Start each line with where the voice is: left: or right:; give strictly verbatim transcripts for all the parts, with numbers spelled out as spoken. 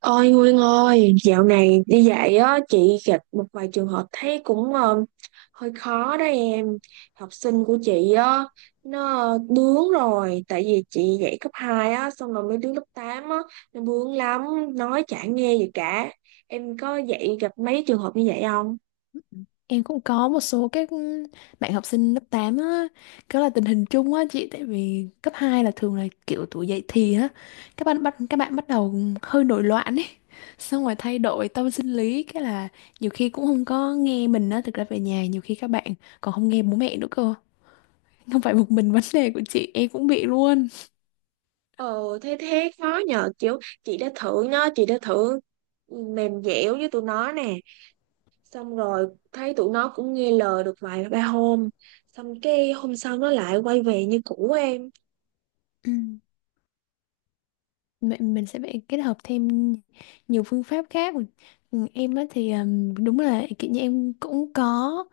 right: Ôi Nguyên ơi, dạo này đi dạy á, chị gặp một vài trường hợp thấy cũng ờ, hơi khó đó em. Học sinh của chị á, nó ờ, bướng rồi, tại vì chị dạy cấp hai á, xong rồi mấy đứa lớp tám á, nó bướng lắm, nói chả nghe gì cả. Em có dạy gặp mấy trường hợp như vậy không?
left: Em cũng có một số các bạn học sinh lớp tám á, đó là tình hình chung á chị, tại vì cấp hai là thường là kiểu tuổi dậy thì á, các bạn bắt các bạn bắt đầu hơi nổi loạn ấy, xong rồi thay đổi tâm sinh lý, cái là nhiều khi cũng không có nghe mình á, thực ra về nhà nhiều khi các bạn còn không nghe bố mẹ nữa cơ, không phải một mình vấn đề của chị, em cũng bị luôn.
right: Ờ, thế thế khó nhờ, kiểu chị đã thử nó, chị đã thử mềm dẻo với tụi nó nè. Xong rồi thấy tụi nó cũng nghe lời được vài ba hôm, xong cái hôm sau nó lại quay về như cũ em.
left: Ừ. Vậy mình sẽ phải kết hợp thêm nhiều phương pháp khác. Ừ, em á thì ừm, đúng là kiểu như em cũng có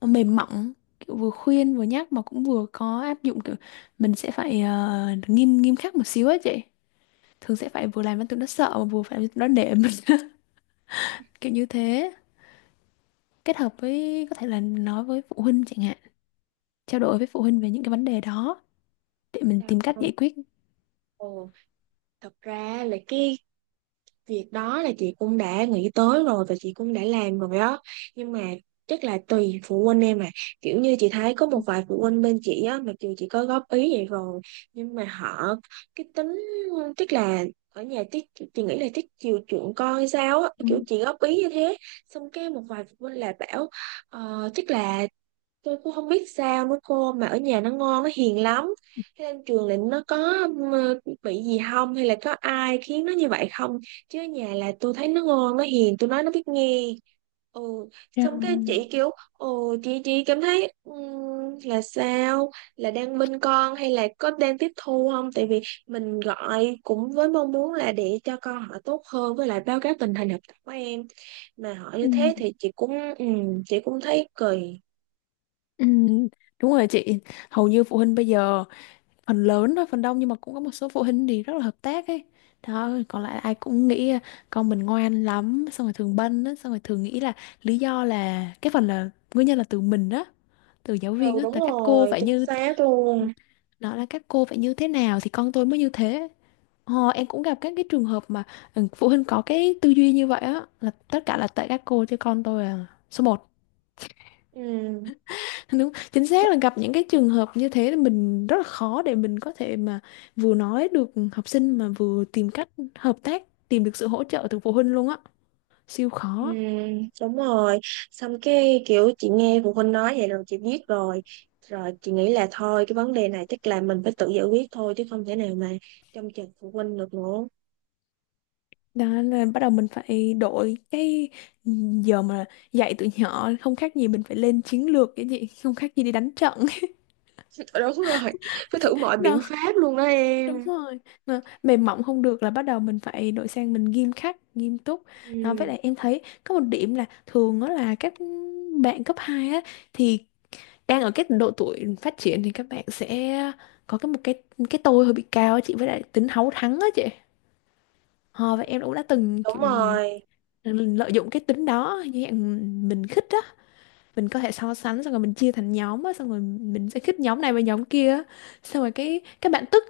left: mềm mỏng, kiểu vừa khuyên vừa nhắc mà cũng vừa có áp dụng kiểu mình sẽ phải ờ, nghiêm nghiêm khắc một xíu ấy chị, thường sẽ phải vừa làm cho tụi nó sợ mà vừa phải làm cho tụi nó nể mình kiểu như thế, kết hợp với có thể là nói với phụ huynh chẳng hạn, trao đổi với phụ huynh về những cái vấn đề đó để mình tìm cách
right: Tao-
left: giải quyết.
right: Ồ, thật ra là cái việc đó là chị cũng đã nghĩ tới rồi và chị cũng đã làm rồi đó, nhưng mà chắc là tùy phụ huynh em à. Kiểu như chị thấy có một vài phụ huynh bên chị á, mặc dù chị có góp ý vậy rồi nhưng mà họ cái tính, tức là ở nhà tiết, chị nghĩ là tiết chiều chuộng con hay sao á,
left: Ừ.
right: kiểu chị góp ý như thế. Xong cái một vài phụ huynh là bảo uh, tức là tôi cũng không biết sao nữa cô, mà ở nhà nó ngoan nó hiền lắm, thế lên trường là nó có ừ, bị gì không, hay là có ai khiến nó như vậy không, chứ ở nhà là tôi thấy nó ngoan nó hiền, tôi nói nó biết nghe. Ừ. Xong cái
left: Rồi.
right: chị kiểu ừ, chị chị cảm thấy ừm, là sao, là đang bên con hay là có đang tiếp thu không, tại vì mình gọi cũng với mong muốn là để cho con họ tốt hơn, với lại báo cáo tình hình học tập của em, mà họ
left: Ừ.
right: như thế thì chị cũng ừm, chị cũng thấy cười.
left: Ừ, đúng rồi chị, hầu như phụ huynh bây giờ, phần lớn thôi, phần đông, nhưng mà cũng có một số phụ huynh thì rất là hợp tác ấy, đó còn lại ai cũng nghĩ à, con mình ngoan lắm, xong rồi thường bênh á, xong rồi thường nghĩ là lý do là cái phần là nguyên nhân là từ mình đó, từ giáo
right: Ừ,
left: viên á,
right: đúng
left: là các cô
right: rồi,
left: phải
right: chính
left: như
right: xác luôn.
left: nó là các cô phải như thế nào thì con tôi mới như thế. Ờ, em cũng gặp các cái trường hợp mà ừ, phụ huynh có cái tư duy như vậy á, là tất cả là tại các cô chứ con tôi là số một.
right: Ừ,
left: Đúng, chính xác là gặp những cái trường hợp như thế thì mình rất là khó để mình có thể mà vừa nói được học sinh mà vừa tìm cách hợp tác, tìm được sự hỗ trợ từ phụ huynh luôn á, siêu
right: ừ,
left: khó.
right: đúng rồi. Xong cái kiểu chị nghe phụ huynh nói vậy rồi chị biết rồi, rồi chị nghĩ là thôi, cái vấn đề này chắc là mình phải tự giải quyết thôi, chứ không thể nào mà trông chờ phụ huynh được nữa.
left: Đó là bắt đầu mình phải đổi cái giờ mà dạy tụi nhỏ không khác gì mình phải lên chiến lược cái gì, không khác gì đi đánh trận.
right: Đúng rồi, phải thử mọi biện
left: Đó,
right: pháp luôn đó
left: đúng
right: em.
left: rồi. Mà mềm mỏng không được, là bắt đầu mình phải đổi sang mình nghiêm khắc, nghiêm túc. Đó, với
right: Ừ,
left: lại em thấy có một điểm là thường đó là các bạn cấp hai á, thì đang ở cái độ tuổi phát triển thì các bạn sẽ có cái một cái cái tôi hơi bị cao á chị, với lại tính háu thắng á chị. Ờ, và em cũng đã từng
right: đúng
left: kiểu,
right: rồi.
left: lợi dụng cái tính đó như dạng mình khích á, mình có thể so sánh, xong rồi mình chia thành nhóm á, xong rồi mình sẽ khích nhóm này và nhóm kia á. Xong rồi cái các bạn tức,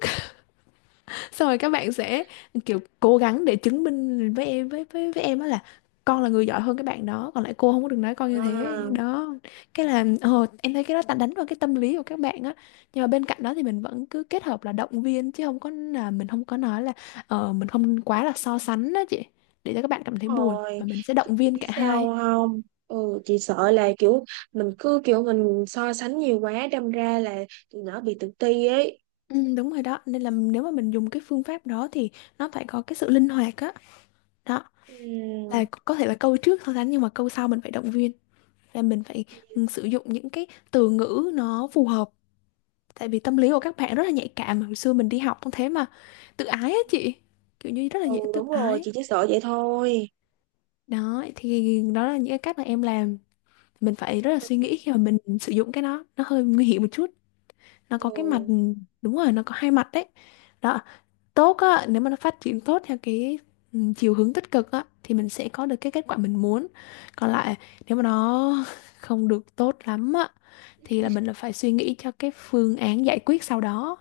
left: xong rồi các bạn sẽ kiểu cố gắng để chứng minh với em với với với em á, là con là người giỏi hơn cái bạn đó, còn lại cô không có được nói con như thế
right: À.
left: đó. Cái là ờ, em thấy cái đó ta đánh vào cái tâm lý của các bạn á, nhưng mà bên cạnh đó thì mình vẫn cứ kết hợp là động viên, chứ không có là mình không có nói là ờ, mình không quá là so sánh đó chị, để cho các bạn cảm thấy buồn,
right: Rồi,
left: và mình sẽ
right: chị
left: động viên
right: biết
left: cả hai.
right: sao không, ừ chị sợ là kiểu mình cứ kiểu mình so sánh nhiều quá đâm ra là tụi nó bị tự ti ấy.
left: Ừ, đúng rồi đó, nên là nếu mà mình dùng cái phương pháp đó thì nó phải có cái sự linh hoạt á. Đó, là
right: Ừm.
left: có thể là câu trước so sánh nhưng mà câu sau mình phải động viên, là mình phải ừ, sử dụng những cái từ ngữ nó phù hợp, tại vì tâm lý của các bạn rất là nhạy cảm, hồi xưa mình đi học cũng thế mà, tự ái á chị, kiểu như rất là
right: Ừ
left: dễ tự
right: đúng rồi,
left: ái.
right: chị chỉ sợ vậy thôi.
left: Đó thì đó là những cái cách mà em làm, mình phải rất
right: Nhưng
left: là
right: mà
left: suy nghĩ khi mà mình sử dụng cái đó, nó hơi nguy hiểm một chút, nó
right: ừ.
left: có cái mặt ừ, đúng rồi, nó có hai mặt đấy. Đó, tốt á, nếu mà nó phát triển tốt theo cái ừ, chiều hướng tích cực á thì mình sẽ có được cái kết quả mình muốn. Còn lại nếu mà nó không được tốt lắm á thì là mình là phải suy nghĩ cho cái phương án giải quyết sau đó.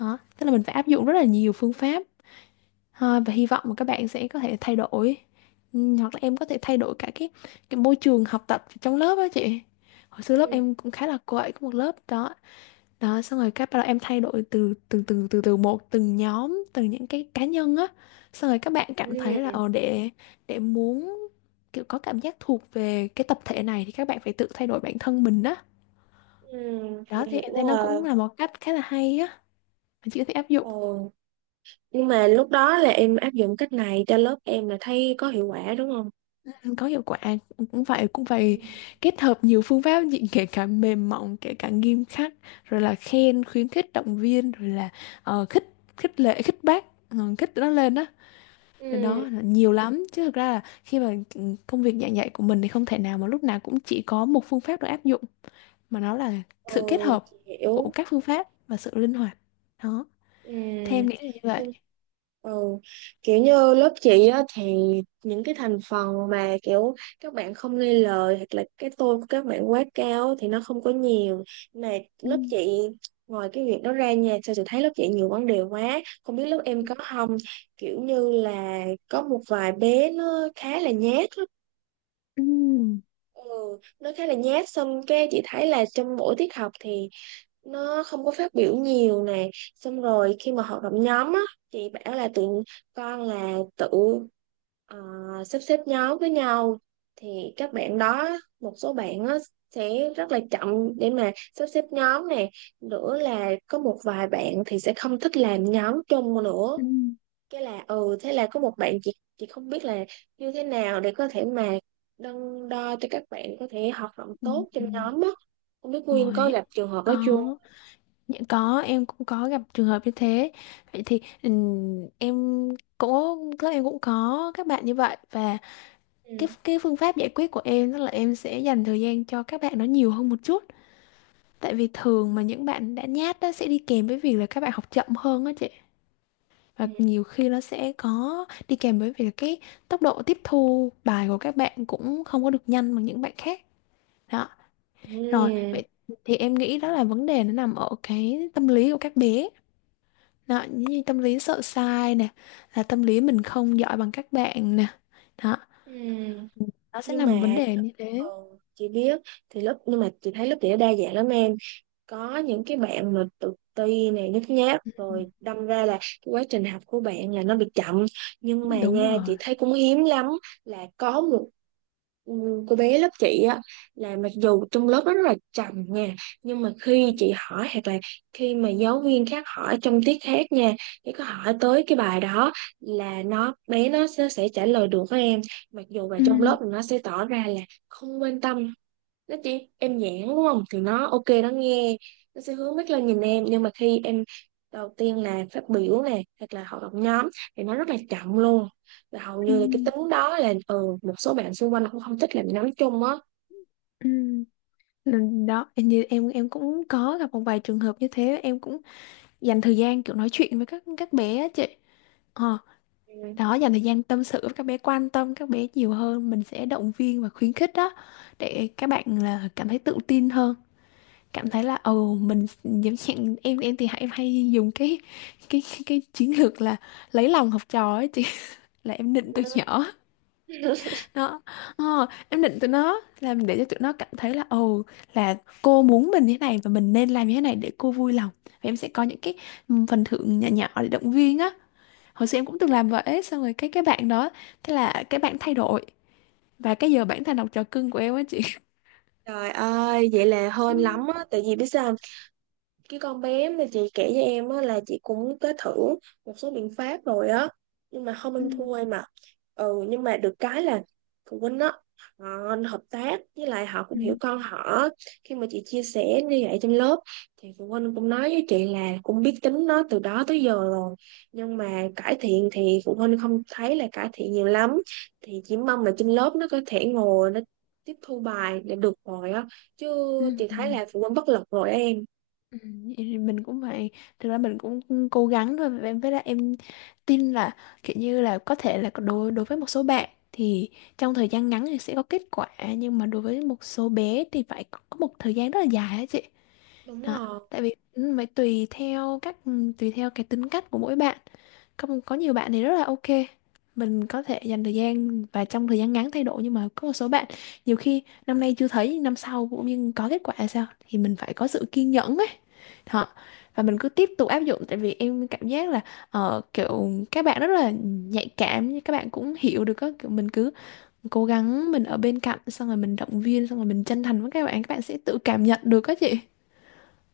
left: Đó, tức là mình phải áp dụng rất là nhiều phương pháp ha, và hy vọng mà các bạn sẽ có thể thay đổi. Ừ, hoặc là em có thể thay đổi cả cái cái môi trường học tập trong lớp á chị. Hồi xưa lớp
right: Ừ.
left: em cũng khá là quậy, có một lớp đó đó. Xong rồi các bắt đầu em thay đổi từ từ từ từ từ một từng nhóm, từng những cái cá nhân á, xong rồi các bạn cảm thấy là
right: Ừ.
left: ờ để để muốn kiểu có cảm giác thuộc về cái tập thể này, thì các bạn phải tự thay đổi bản thân mình đó.
right: Ừ, chị
left: Đó thì
right: hiểu
left: em thấy nó cũng
right: rồi.
left: là một cách khá là hay á, mà chị có thể áp dụng.
right: Ừ, nhưng mà lúc đó là em áp dụng cách này cho lớp em là thấy có hiệu quả đúng không?
left: Ừ, có hiệu quả, cũng phải cũng
right: Ừ.
left: phải kết hợp nhiều phương pháp chị, kể cả mềm mỏng kể cả nghiêm khắc, rồi là khen khuyến khích động viên, rồi là ờ, khích khích lệ khích bác ờ, khích nó lên đó. Đó,
right: Ừ.
left: đó là nhiều lắm chứ, thực ra là khi mà ừ, công việc giảng dạy của mình thì không thể nào mà lúc nào cũng chỉ có một phương pháp được áp dụng, mà nó là
right: Ừ,
left: sự kết hợp
right: chị
left: của
right: hiểu.
left: các phương pháp và sự linh hoạt. Đó, theo em
right: Ừ.
left: nghĩ là như vậy.
right: xong- Ừ. Kiểu như lớp chị á, thì những cái thành phần mà kiểu các bạn không nghe lời hoặc là cái tôi của các bạn quá cao á, thì nó không có nhiều, mà
left: Ừ,
right: lớp chị ngoài cái việc đó ra nha, sao chị thấy lớp chị nhiều vấn đề quá, không biết lớp em có không. Kiểu như là có một vài bé nó khá là nhát lắm.
left: ừ,
right: Ừ, nó khá là nhát, xong cái chị thấy là trong mỗi tiết học thì nó không có phát biểu nhiều nè, xong rồi khi mà hoạt động nhóm á, chị bảo là tụi con là tự ờ, sắp xếp nhóm với nhau, thì các bạn đó, một số bạn á, sẽ rất là chậm để mà sắp xếp nhóm nè, nữa là có một vài bạn thì sẽ không thích làm nhóm chung nữa. Cái là ừ thế là có một bạn, chị chị không biết là như thế nào để có thể mà đo, đo cho các bạn có thể hoạt động
left: ừ,
right: tốt trong
left: ừ.
right: nhóm á. Không biết Nguyên có
left: Rồi
right: gặp trường hợp đó
left: có
right: chưa?
left: những có em cũng có gặp trường hợp như thế. Vậy thì ừm, em cũng các em cũng có các bạn như vậy, và
right: Ừ.
left: cái cái phương pháp giải quyết của em đó là em sẽ dành thời gian cho các bạn nó nhiều hơn một chút. Tại vì thường mà những bạn đã nhát đó sẽ đi kèm với việc là các bạn học chậm hơn á chị.
right: Ừ.
left: Và nhiều khi nó sẽ có đi kèm với việc là cái tốc độ tiếp thu bài của các bạn cũng không có được nhanh bằng những bạn khác. Đó. Rồi,
right: Ừ.
left: vậy thì em nghĩ đó là vấn đề nó nằm ở cái tâm lý của các bé. Đó, như tâm lý sợ sai nè, là tâm lý mình không giỏi bằng các bạn nè. Đó,
right: Ừ.
left: nó sẽ
right: Nhưng
left: nằm vấn
right: mà
left: đề như thế.
right: ừ, chị biết, thì lớp, nhưng mà chị thấy lớp chị nó đa dạng lắm em, có những cái bạn mà tự ti này nhút nhát
left: Ừ,
right: rồi đâm ra là cái quá trình học của bạn là nó bị chậm, nhưng mà
left: đúng
right: nha chị
left: rồi.
right: thấy cũng hiếm lắm, là có một ừm, cô bé lớp chị á, là mặc dù trong lớp nó rất là trầm nha, nhưng mà khi chị hỏi hoặc là khi mà giáo viên khác hỏi trong tiết khác nha, thì có hỏi tới cái bài đó là nó, bé nó sẽ, sẽ trả lời được các em, mặc dù là
left: Ừ,
right: trong lớp nó sẽ tỏ ra là không quan tâm, nó chỉ em nhãn đúng không thì nó ok nó nghe, nó sẽ hướng mắt lên nhìn em, nhưng mà khi em đầu tiên là phát biểu nè hoặc là hoạt động nhóm thì nó rất là chậm luôn, và hầu
left: ừ,
right: như là cái tính đó là ừ một số bạn xung quanh cũng không thích làm nhóm chung á.
left: ừ. Nên đó em như em em cũng có gặp một vài trường hợp như thế, em cũng dành thời gian kiểu nói chuyện với các các bé á chị, ờ,
right: Ừ.
left: đó dành thời gian tâm sự với các bé, quan tâm các bé nhiều hơn, mình sẽ động viên và khuyến khích đó, để các bạn là cảm thấy tự tin hơn, cảm thấy là ồ mình giống như em em thì hay hay dùng cái cái cái, cái chiến lược là lấy lòng học trò ấy chị, là em nịnh từ nhỏ. Đó. Ờ, em định tụi nó làm để cho tụi nó cảm thấy là ồ, là cô muốn mình như thế này và mình nên làm như thế này để cô vui lòng. Và em sẽ có những cái ừ, phần thưởng nhỏ nhỏ để động viên á. Hồi xưa em cũng từng làm vậy, xong rồi cái cái bạn đó, thế là cái bạn thay đổi, và cái giờ bản thành đọc trò cưng của em á chị.
right: Trời ơi vậy là
left: Ừ,
right: hên lắm á, tại vì biết sao, cái con bé mà chị kể cho em á, là chị cũng có thử một số biện pháp rồi á, nhưng mà không
left: ừ,
right: ăn thua em ạ. Ừ, nhưng mà được cái là phụ huynh á, họ hợp tác, với lại họ cũng hiểu con họ, khi mà chị chia sẻ như vậy trong lớp thì phụ huynh cũng nói với chị là cũng biết tính nó từ đó tới giờ rồi, nhưng mà cải thiện thì phụ huynh không thấy là cải thiện nhiều lắm, thì chỉ mong là trên lớp nó có thể ngồi nó tiếp thu bài để được rồi á, chứ
left: ừ,
right: chị
left: ừ.
right: thấy là phụ huynh bất lực rồi á em.
left: Ừ, vậy thì mình cũng vậy, thực ra mình cũng cố gắng thôi em, với lại em tin là kiểu như là có thể là đối đối với một số bạn thì trong thời gian ngắn thì sẽ có kết quả, nhưng mà đối với một số bé thì phải có có một thời gian rất là dài á chị
right: Đúng
left: đó.
right: rồi.
left: Tại vì ừ, phải tùy theo các tùy theo cái tính cách của mỗi bạn, có có nhiều bạn thì rất là ok, mình có thể dành thời gian và trong thời gian ngắn thay đổi, nhưng mà có một số bạn nhiều khi năm nay chưa thấy, năm sau cũng như có kết quả là sao, thì mình phải có sự kiên nhẫn ấy. Hả? Và mình cứ tiếp tục áp dụng, tại vì em cảm giác là ờ, kiểu các bạn rất là nhạy cảm, nhưng các bạn cũng hiểu được, các kiểu mình cứ cố gắng, mình ở bên cạnh, xong rồi mình động viên, xong rồi mình chân thành với các bạn, các bạn sẽ tự cảm nhận được các chị.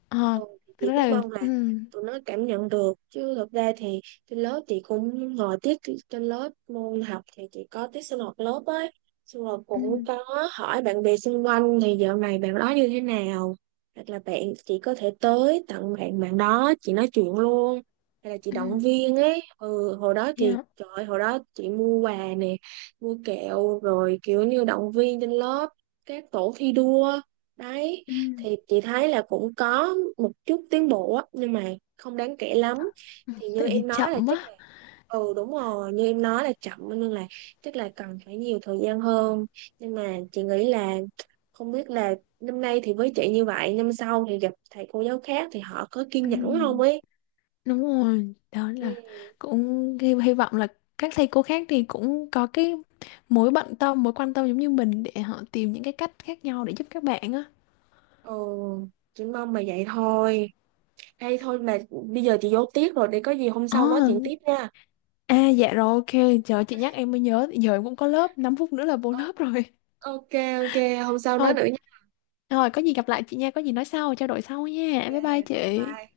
left: Ờ,
right: Ừ, thì
left: thực
right: chị
left: ra
right: cũng
left: là
right: mong là
left: ừ,
right: tụi nó cảm nhận được, chứ thực ra thì trên lớp chị cũng ngồi tiết, trên lớp môn học thì chị có tiết sinh hoạt lớp ấy, xong rồi
left: ừ,
right: cũng có hỏi bạn bè xung quanh thì dạo này bạn đó như thế nào, hoặc là bạn chị có thể tới tặng bạn, bạn đó chị nói chuyện luôn, hay là chị
left: ừ,
right: động viên ấy. Ừ, hồi đó thì
left: yeah,
right: trời ơi, hồi đó chị mua quà nè, mua kẹo, rồi kiểu như động viên trên lớp, các tổ thi đua đấy,
left: ừ,
right: thì chị thấy là cũng có một chút tiến bộ á, nhưng mà không đáng kể lắm, thì như
left: tại vì
right: em nói là
left: chậm
right: chắc là,
left: á.
right: ừ đúng rồi như em nói là chậm, nên là chắc là cần phải nhiều thời gian hơn. Nhưng mà chị nghĩ là không biết là năm nay thì với chị như vậy, năm sau thì gặp thầy cô giáo khác thì họ có kiên
left: Ừ,
right: nhẫn không ấy.
left: đúng rồi. Đó
right: Ừ.
left: là, cũng hy hy vọng là các thầy cô khác thì cũng có cái mối bận tâm, mối quan tâm giống như mình, để họ tìm những cái cách khác nhau để giúp các bạn á.
right: Ừ, chị mong mà vậy thôi. Đây thôi, mà bây giờ chị vô tiết rồi, để có gì hôm sau nói
left: À,
right: chuyện tiếp nha.
left: à, dạ rồi, ok. Trời chị nhắc em mới nhớ, giờ em cũng có lớp năm phút nữa là vô
right: Ờ,
left: lớp rồi.
right: ok, ok, hôm sau nói
left: Thôi,
right: nữa.
left: thôi, có gì gặp lại chị nha. Có gì nói sau, trao đổi sau
right: Ok,
left: nha. Bye bye
right: bye
left: chị.
right: bye.